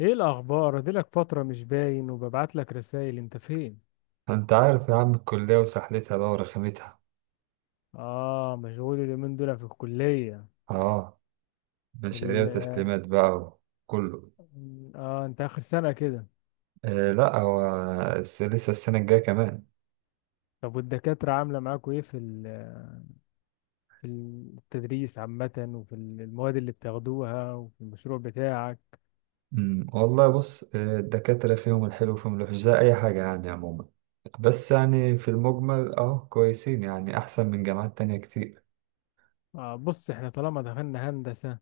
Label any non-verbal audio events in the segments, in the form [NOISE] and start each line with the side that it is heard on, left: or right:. left: ايه الاخبار؟ اديلك فتره مش باين وببعت لك رسائل، انت فين؟
right: انت عارف يا عم، الكلية وسحلتها بقى ورخامتها.
left: اه، مشغول اليومين دول في الكليه.
right: اه. مشاريع
left: ال...
right: وتسليمات بقى، وكله.
left: اه انت اخر سنه كده؟
right: آه، لا هو لسه السنة الجاية كمان.
left: طب والدكاتره عامله معاكوا ايه في في التدريس عامه، وفي المواد اللي بتاخدوها، وفي المشروع بتاعك؟
right: مم. والله بص، الدكاترة فيهم الحلو وفيهم الوحش زي أي حاجة يعني عموما. بس يعني في المجمل، كويسين، يعني أحسن من جامعات تانية كتير.
left: آه بص، احنا طالما دخلنا هندسه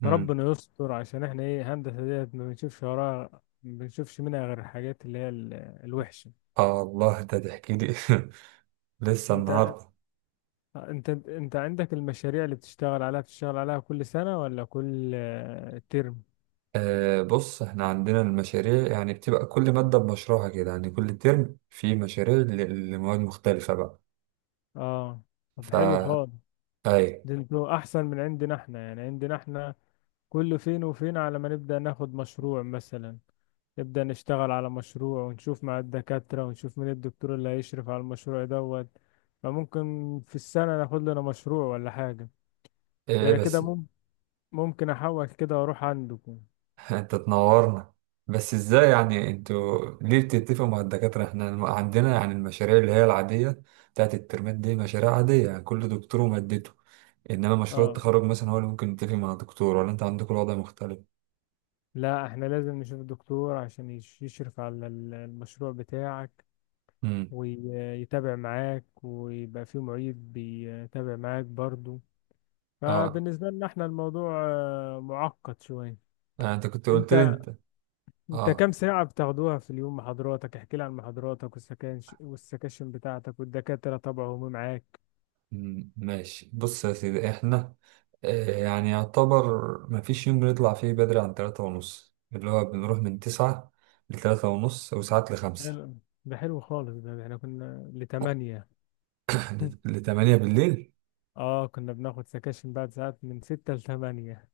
right: مم.
left: فربنا يستر، عشان احنا ايه، هندسه ديت ما بنشوفش وراها، ما بنشوفش منها غير الحاجات اللي هي الوحشه.
right: آه الله، ده تحكي لي [LAUGHS] لسه
left: انت
right: النهاردة.
left: انت عندك المشاريع اللي بتشتغل عليها، بتشتغل عليها كل سنة ولا كل ترم؟
right: آه بص، احنا عندنا المشاريع، يعني بتبقى كل مادة بمشروعها كده، يعني كل ترم في مشاريع لمواد مختلفة بقى.
left: اه. طب
right: فا،
left: حلو خالص،
right: ايه؟
left: ده انتوا احسن من عندنا، احنا يعني عندنا احنا كل فين وفين على ما نبدأ ناخد مشروع مثلا، نبدأ نشتغل على مشروع ونشوف مع الدكاترة ونشوف مين الدكتور اللي هيشرف على المشروع دوت. فممكن في السنة ناخد لنا مشروع ولا حاجة، ده
right: إيه،
left: أنا كده
right: بس.
left: ممكن أحول كده وأروح عندكم.
right: [LAUGHS] انت تنورنا. بس ازاي يعني، انتوا ليه بتتفقوا مع الدكاترة؟ احنا عندنا يعني المشاريع اللي هي العادية بتاعت الترمات دي، مشاريع عادية، يعني كل دكتور ومادته. انما مشروع
left: اه
right: التخرج مثلا هو اللي ممكن يتفق مع دكتور، ولا انت عندكم الوضع مختلف؟
left: لا، احنا لازم نشوف الدكتور عشان يشرف على المشروع بتاعك،
right: امم.
left: ويتابع معاك، ويبقى فيه معيد بيتابع معاك برضو.
right: اه.
left: فبالنسبة لنا احنا الموضوع معقد شوية.
right: آه، انت كنت قلت لي
left: انت
right: انت. اه.
left: كام ساعة بتاخدوها في اليوم محاضراتك؟ احكي لي عن محاضراتك والسكاش والسكاشن بتاعتك، والدكاترة طبعا هم معاك.
right: ماشي بص يا سيدي، احنا. يعني يعتبر مفيش يوم بنطلع فيه بدري عن تلاتة ونص، اللي هو بنروح من تسعة لتلاتة ونص، وساعات لخمسة.
left: حلو، ده حلو خالص، ده احنا كنا
right: [COUGHS]
left: لتمانية.
right: [LAUGHS]
left: [LAUGHS]
right: لتمانية بالليل.
left: اه كنا بناخد سكاشن بعد ساعات من ستة لتمانية.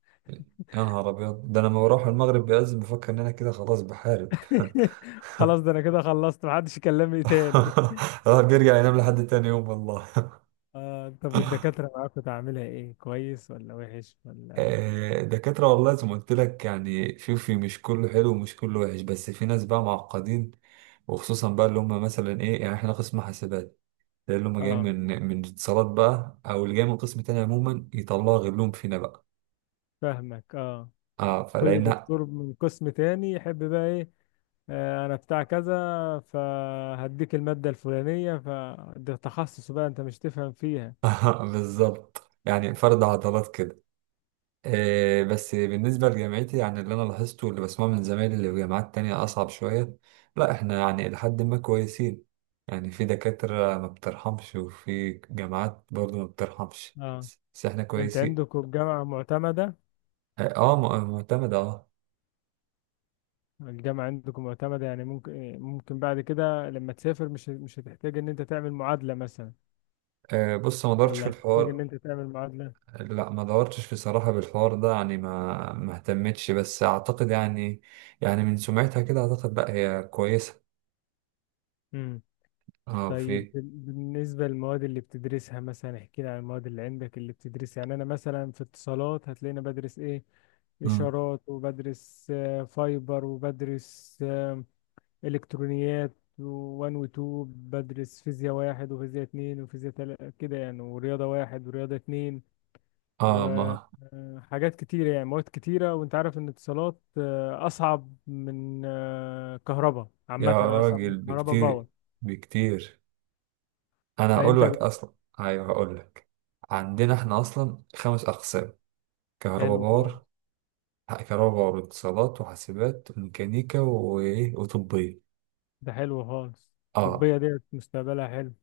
right: يا نهار أبيض، ده أنا لما بروح المغرب بيأذن بفكر إن أنا كده خلاص بحارب. [LAUGHS] [LAUGHS]
left: [LAUGHS] خلاص، ده انا كده خلصت، محدش يكلمني تاني. [LAUGHS]
right: الواحد بيرجع ينام لحد تاني يوم والله.
left: آه طب والدكاترة معاك كنت عاملها ايه، كويس ولا وحش ولا؟
right: دكاترة والله زي ما قلت لك، يعني شوفي، مش كله حلو ومش كله وحش، بس في ناس بقى معقدين. وخصوصا بقى اللي هم مثلا، يعني احنا قسم حاسبات. ده اللي هم جايين
left: اه،
right: من اتصالات بقى، او اللي جاي من قسم تاني عموما، يطلعوا غلهم فينا بقى.
left: فاهمك. اه،
right: اه،
left: كل
right: فلقينا.
left: دكتور من قسم تاني يحب بقى ايه، آه انا بتاع كذا، فهديك المادة الفلانية، فده تخصص بقى انت مش تفهم فيها.
right: [LAUGHS] بالظبط، يعني فرد عضلات كده. بس بالنسبة لجامعتي، يعني اللي أنا لاحظته واللي بسمعه من زمايلي اللي في جامعات تانية، أصعب شوية. لا، إحنا يعني إلى حد ما كويسين. يعني في دكاترة ما بترحمش، وفي جامعات برضو ما بترحمش.
left: اه
right: بس إحنا
left: انت
right: كويسين.
left: عندكم الجامعة معتمدة؟
right: آه آه، معتمدة.
left: الجامعة عندكم معتمدة يعني ممكن، ممكن بعد كده لما تسافر مش، مش هتحتاج ان انت تعمل معادلة مثلا،
right: آه، بص، ما دورتش في
left: ولا هتحتاج ان
right: الحوار.
left: انت تعمل معادلة؟
right: لا، ما دورتش في صراحة بالحوار ده، يعني ما اهتمتش، بس أعتقد يعني. يعني من سمعتها كده أعتقد، لا هي كويسة. آه،
left: طيب
right: في.
left: بالنسبة للمواد اللي بتدرسها، مثلا احكي لي عن المواد اللي عندك اللي بتدرسها. يعني أنا مثلا في اتصالات هتلاقيني بدرس إيه؟
right: مم.
left: إشارات، وبدرس فايبر، وبدرس إلكترونيات وان وتو، بدرس فيزياء واحد وفيزياء اتنين وفيزياء تلاتة كده يعني، ورياضة واحد ورياضة اتنين،
right: اه، ما.
left: وحاجات كتيرة يعني مواد كتيرة. وانت عارف ان اتصالات أصعب من كهرباء عامة،
right: يا
left: أصعب من
right: راجل،
left: كهرباء
right: بكتير.
left: باور.
right: بكتير. انا هقول
left: فانت
right: لك اصلا. ايوه، هقول لك. عندنا احنا اصلا خمس اقسام. كهرباء
left: حلو خالص،
right: باور. كهرباء باور، اتصالات، وحاسبات، وميكانيكا، وطبية.
left: ده حلو خالص.
right: اه.
left: الطبية ديت مستقبلها حلو.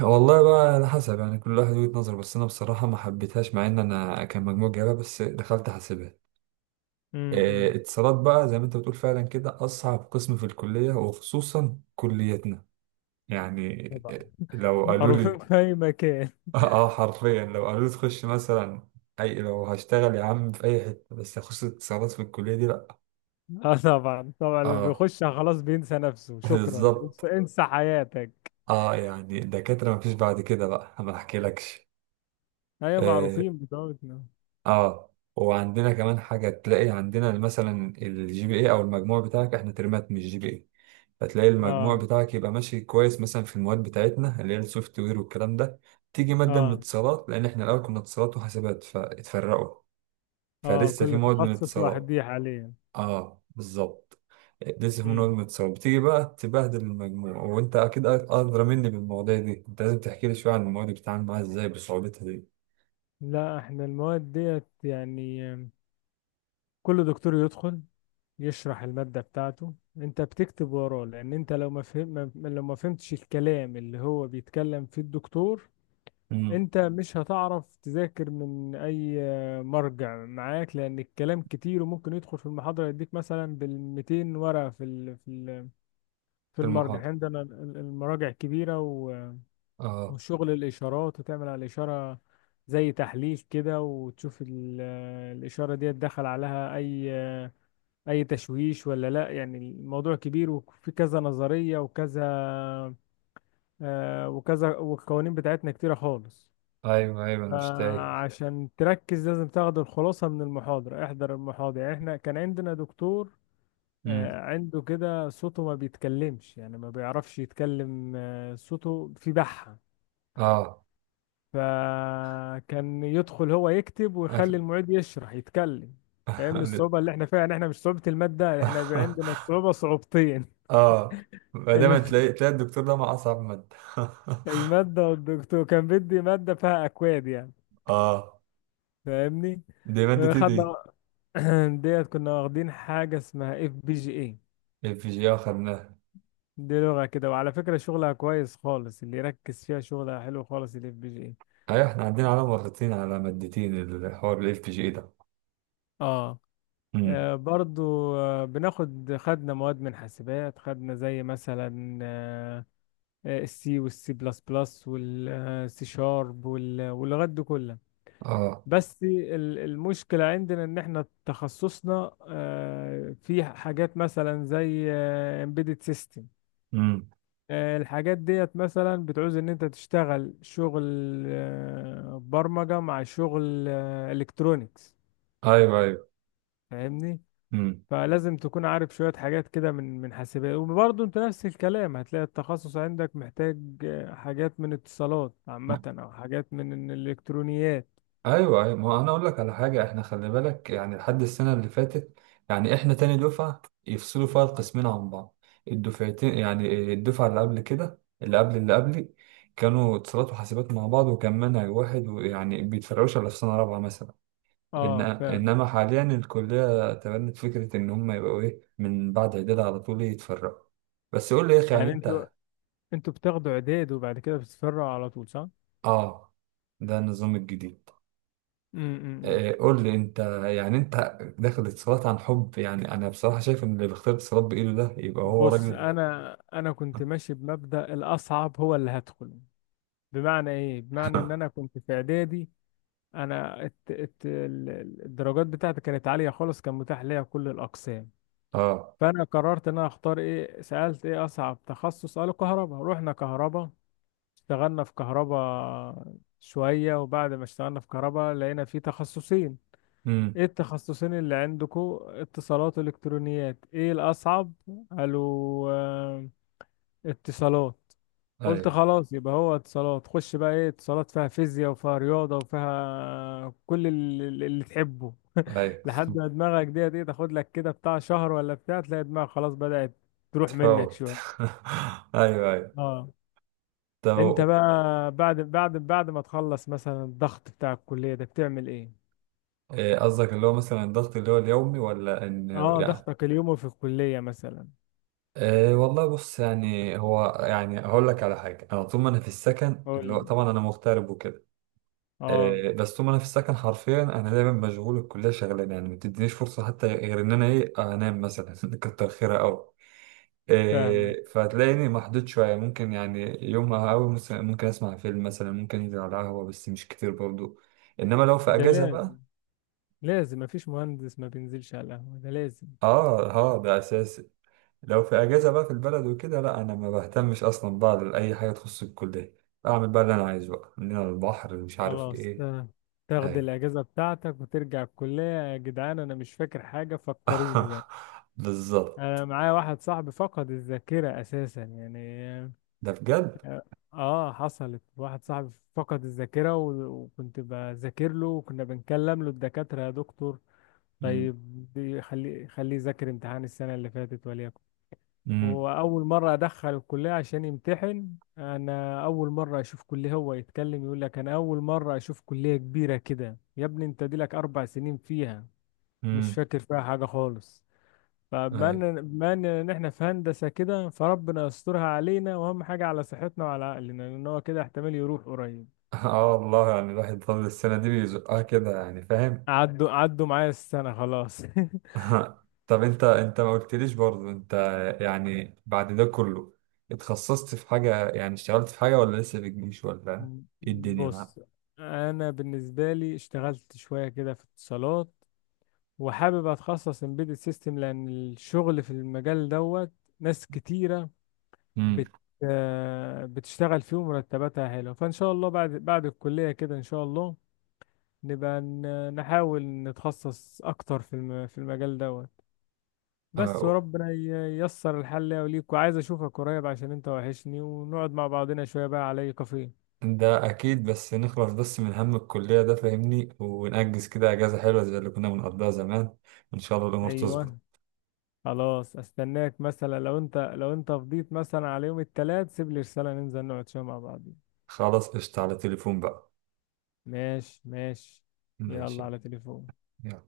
right: والله بقى على حسب، يعني كل واحد وجهة نظر، بس انا بصراحة ما حبيتهاش، مع ان انا كان مجموع جايبها، بس دخلت حاسبات.
left: امم.
right: اتصالات بقى زي ما انت بتقول، فعلا كده اصعب قسم في الكلية، وخصوصا كليتنا. يعني،
left: طبعا
right: لو قالوا
left: معروفين
right: لي.
left: [LAUGHS] في أي مكان.
right: اه. حرفيا لو قالوا لي تخش مثلا، لو هشتغل يا عم في اي حته، بس اخش اتصالات في الكليه دي، لا.
left: [LAUGHS] اه طبعا طبعا، اللي
right: اه،
left: بيخشها خلاص بينسى نفسه، شكرا انسى,
right: بالظبط.
left: انسى حياتك.
right: اه، يعني الدكاتره مفيش بعد كده بقى ما احكيلكش.
left: أيوة
right: اه،
left: معروفين بتوعنا.
right: آه. وعندنا كمان حاجه، تلاقي عندنا مثلا الجي بي اي او المجموع بتاعك، احنا ترمات مش جي بي اي. فتلاقي المجموع
left: اه.
right: بتاعك يبقى ماشي كويس، مثلا في المواد بتاعتنا اللي هي السوفت وير والكلام ده. تيجي ماده من
left: اه.
right: اتصالات، لان احنا الاول كنا اتصالات وحاسبات فاتفرقوا.
left: اه
right: فلسه في
left: كل
right: مواد من
left: تخصص واحد
right: اتصالات.
left: دي حاليا.
right: اه، بالظبط. لسه من
left: امم.
right: وجهة نظر، بتيجي بقى تبهدل المجموع، وانت اكيد ادرى مني بالمواضيع دي، انت لازم تحكي لي شويه عن المواد اللي بتتعامل معاها ازاي بصعوبتها دي.
left: لا احنا المواد ديت يعني كل دكتور يدخل يشرح المادة بتاعته، انت بتكتب وراه، لان انت لو ما فهم، لو ما فهمتش الكلام اللي هو بيتكلم فيه الدكتور،
right: امم.
left: انت مش هتعرف تذاكر من اي مرجع معاك، لان الكلام كتير. وممكن يدخل في المحاضرة يديك مثلا بالميتين ورقة في في في
right: في
left: المرجع. يعني
right: المحاضره.
left: عندنا المراجع كبيرة
right: اه.
left: وشغل الاشارات، وتعمل على الاشارة زي تحليل كده، وتشوف الاشارة دي دخل عليها اي، اي تشويش ولا لا. يعني الموضوع كبير، وفي كذا نظرية وكذا، وكذا، والقوانين بتاعتنا كتيرة خالص.
right: ايوه، ايوه، انا مش تايه.
left: عشان تركز لازم تاخد الخلاصة من المحاضرة، احضر المحاضرة. يعني احنا كان عندنا دكتور
right: امم.
left: عنده كده صوته ما بيتكلمش، يعني ما بيعرفش يتكلم، صوته في بحة،
right: اه.
left: فكان يدخل هو يكتب
right: أكل.
left: ويخلي المعيد يشرح يتكلم. فاهمني الصعوبة
right: [LAUGHS]
left: اللي احنا فيها؟ يعني احنا مش صعوبة المادة، احنا عندنا الصعوبة صعوبتين.
right: اه،
left: [LAUGHS]
right: ما دايما
left: الم-
right: تلاقي الدكتور ده مع اصعب ماده.
left: المادة، والدكتور كان بدي مادة فيها أكواد يعني،
right: [LAUGHS] اه،
left: فاهمني؟
right: دي ماده ايه دي؟
left: خدنا [CLEARS THROAT] ديت كنا واخدين حاجة اسمها FPGA.
right: اف جي، اه، خدناها.
left: دي لغة كده، وعلى فكرة شغلها كويس خالص، اللي يركز فيها شغلها حلو خالص، الFPGA.
right: ايوه، احنا عندنا على مرتين، على مادتين. الحوار الاف جي ده.
left: اه.
right: امم.
left: برضو، بناخد خدنا مواد من حاسبات، خدنا زي مثلا الC والسي بلس بلس والسي شارب واللغات دي كلها.
right: اه.
left: بس المشكلة عندنا ان احنا تخصصنا في حاجات مثلا زي امبيدد سيستم.
right: امم.
left: الحاجات ديت مثلا بتعوز ان انت تشتغل شغل برمجة مع شغل الكترونيكس،
right: ايوه، ايوه.
left: فاهمني؟
right: امم.
left: فلازم تكون عارف شوية حاجات كده من حاسبات، وبرضه انت نفس الكلام هتلاقي التخصص عندك محتاج حاجات من اتصالات عامة او حاجات من الالكترونيات.
right: ايوه، ايوه، ما هو انا اقول لك على حاجه، احنا خلي بالك يعني لحد السنه اللي فاتت. يعني احنا تاني دفعه يفصلوا فيها القسمين عن بعض. الدفعتين، يعني الدفعه اللي قبل كده، اللي قبل اللي قبلي، كانوا اتصالات وحاسبات مع بعض، وكان منهج واحد، ويعني بيتفرعوش الا في سنه رابعه مثلا.
left: اه فاهم.
right: انما حاليا الكليه تبنت فكره ان هم يبقوا، من بعد اعداد على طول يتفرعوا. بس قول لي يا اخي، يعني
left: يعني انتوا
right: انت.
left: بتاخدوا اعداد وبعد كده بتتفرعوا على طول صح؟
right: اه. ده النظام الجديد.
left: امم.
right: آه، قول لي انت. يعني انت داخل اتصالات عن حب؟ يعني انا بصراحة شايف ان اللي بيختار اتصالات بايده ده يبقى هو
left: بص،
right: راجل.
left: انا كنت ماشي بمبدأ الاصعب هو اللي هدخل. بمعنى ايه؟ بمعنى ان انا كنت في اعدادي، انا الدرجات بتاعتي كانت عاليه خالص، كان متاح ليا كل الاقسام.
right: اه.
left: فانا قررت ان انا اختار ايه، سالت ايه اصعب تخصص، قالوا كهرباء، رحنا كهرباء. اشتغلنا في كهرباء شويه، وبعد ما اشتغلنا في كهرباء لقينا في تخصصين.
right: امم.
left: ايه التخصصين اللي عندكم؟ اتصالات والكترونيات. ايه الاصعب؟ قالوا اتصالات. قلت
right: ايوه،
left: خلاص يبقى هو اتصالات. خش بقى، ايه اتصالات؟ فيها فيزياء وفيها رياضة وفيها كل اللي, اللي تحبه،
right: ايوه.
left: لحد ما دماغك ديت ايه، تاخد لك كده بتاع شهر ولا بتاع، تلاقي دماغك خلاص بدأت تروح منك
right: تفوت.
left: شوية.
right: [LAUGHS] ايوه، ايوه.
left: اه انت
right: طب.
left: بقى بعد ما تخلص مثلا الضغط بتاع الكلية ده بتعمل ايه؟
right: آه، قصدك اللي هو مثلا الضغط اللي هو اليومي، ولا ان.
left: اه
right: يعني.
left: ضغطك اليومي في الكلية مثلا.
right: والله بص، يعني هو، يعني هقول لك على حاجة، أنا طول ما أنا في السكن،
left: قول
right: اللي هو
left: لي.
right: طبعا أنا مغترب وكده.
left: اه.
right: بس طول ما انا في السكن حرفيا، انا دايما مشغول، الكليه شغلانه، يعني ما بتدينيش فرصه حتى غير ان انا انام مثلا [LAUGHS] كتر خيرها قوي.
left: فاهمة.
right: فهتلاقيني محدود شويه، ممكن يعني يوم قوي ممكن اسمع فيلم مثلا، ممكن انزل على قهوه، بس مش كتير برضو. انما لو في
left: ده
right: اجازه بقى.
left: لازم، لازم، مفيش مهندس ما بينزلش على القهوة، ده لازم.
right: اه، اه، ده اساسي. لو في اجازه بقى في البلد وكده، لا انا ما بهتمش اصلا بقى لاي حاجه تخص الكليه. اعمل بقى اللي انا عايزه، بقى من هنا للبحر، مش عارف
left: خلاص
right: ايه.
left: تمام. تاخد
right: اي.
left: الاجازه بتاعتك وترجع الكليه. يا جدعان انا مش فاكر حاجه، فكروني بقى.
right: [LAUGHS]
left: انا
right: بالظبط.
left: معايا واحد صاحبي فقد الذاكره اساسا، يعني
right: ده بجد؟
left: اه. حصلت، واحد صاحبي فقد الذاكره وكنت بذاكر له، وكنا بنكلم له الدكاتره، يا دكتور
right: امم.
left: طيب خليه يذاكر امتحان السنه اللي فاتت وليكن.
right: امم.
left: وأول مرة أدخل الكلية عشان يمتحن، أنا أول مرة أشوف كلية، هو يتكلم يقول لك أنا أول مرة أشوف كلية كبيرة كده، يا ابني أنت دي لك 4 سنين فيها، مش
right: امم.
left: فاكر فيها حاجة خالص. فبما
right: اي.
left: إن- بما إن إن إحنا في هندسة كده، فربنا يسترها علينا، وأهم حاجة على صحتنا وعلى عقلنا، لأن هو كده احتمال يروح قريب.
right: [LAUGHS] اه، والله يعني الواحد طول السنة دي بيزقها كده، يعني فاهم؟
left: عدوا معايا السنة خلاص. [LAUGHS]
right: [LAUGHS] طب، انت ما قلتليش برضه انت. يعني بعد ده كله، اتخصصت في حاجة، يعني اشتغلت في حاجة؟ ولا لسه في الجيش؟ ولا ايه الدنيا
left: بص
right: معاك؟
left: أنا بالنسبة لي اشتغلت شوية كده في اتصالات، وحابب اتخصص امبيدد سيستم، لان الشغل في المجال دوت ناس كتيره
right: امم.
left: بت بتشتغل فيه ومرتباتها حلوه. فان شاء الله بعد الكليه كده ان شاء الله نبقى نحاول نتخصص اكتر في في المجال دوت بس،
right: اه.
left: وربنا ييسر الحل ليا وليك. وعايز اشوفك قريب عشان انت وحشني، ونقعد مع بعضنا شويه بقى على اي كافيه.
right: ده اكيد، بس نخلص بس من هم الكلية ده فاهمني، ونأجز كده اجازة حلوة زي اللي كنا بنقضيها زمان. وان شاء الله الامور تظبط.
left: ايوه، خلاص استناك مثلا، لو انت، لو انت فضيت مثلا على يوم التلات سيب لي رساله، ننزل نقعد شويه مع بعض.
right: خلاص، قشطة، على تليفون بقى.
left: ماشي. يلا
right: ماشي.
left: على تليفون.
right: يلا.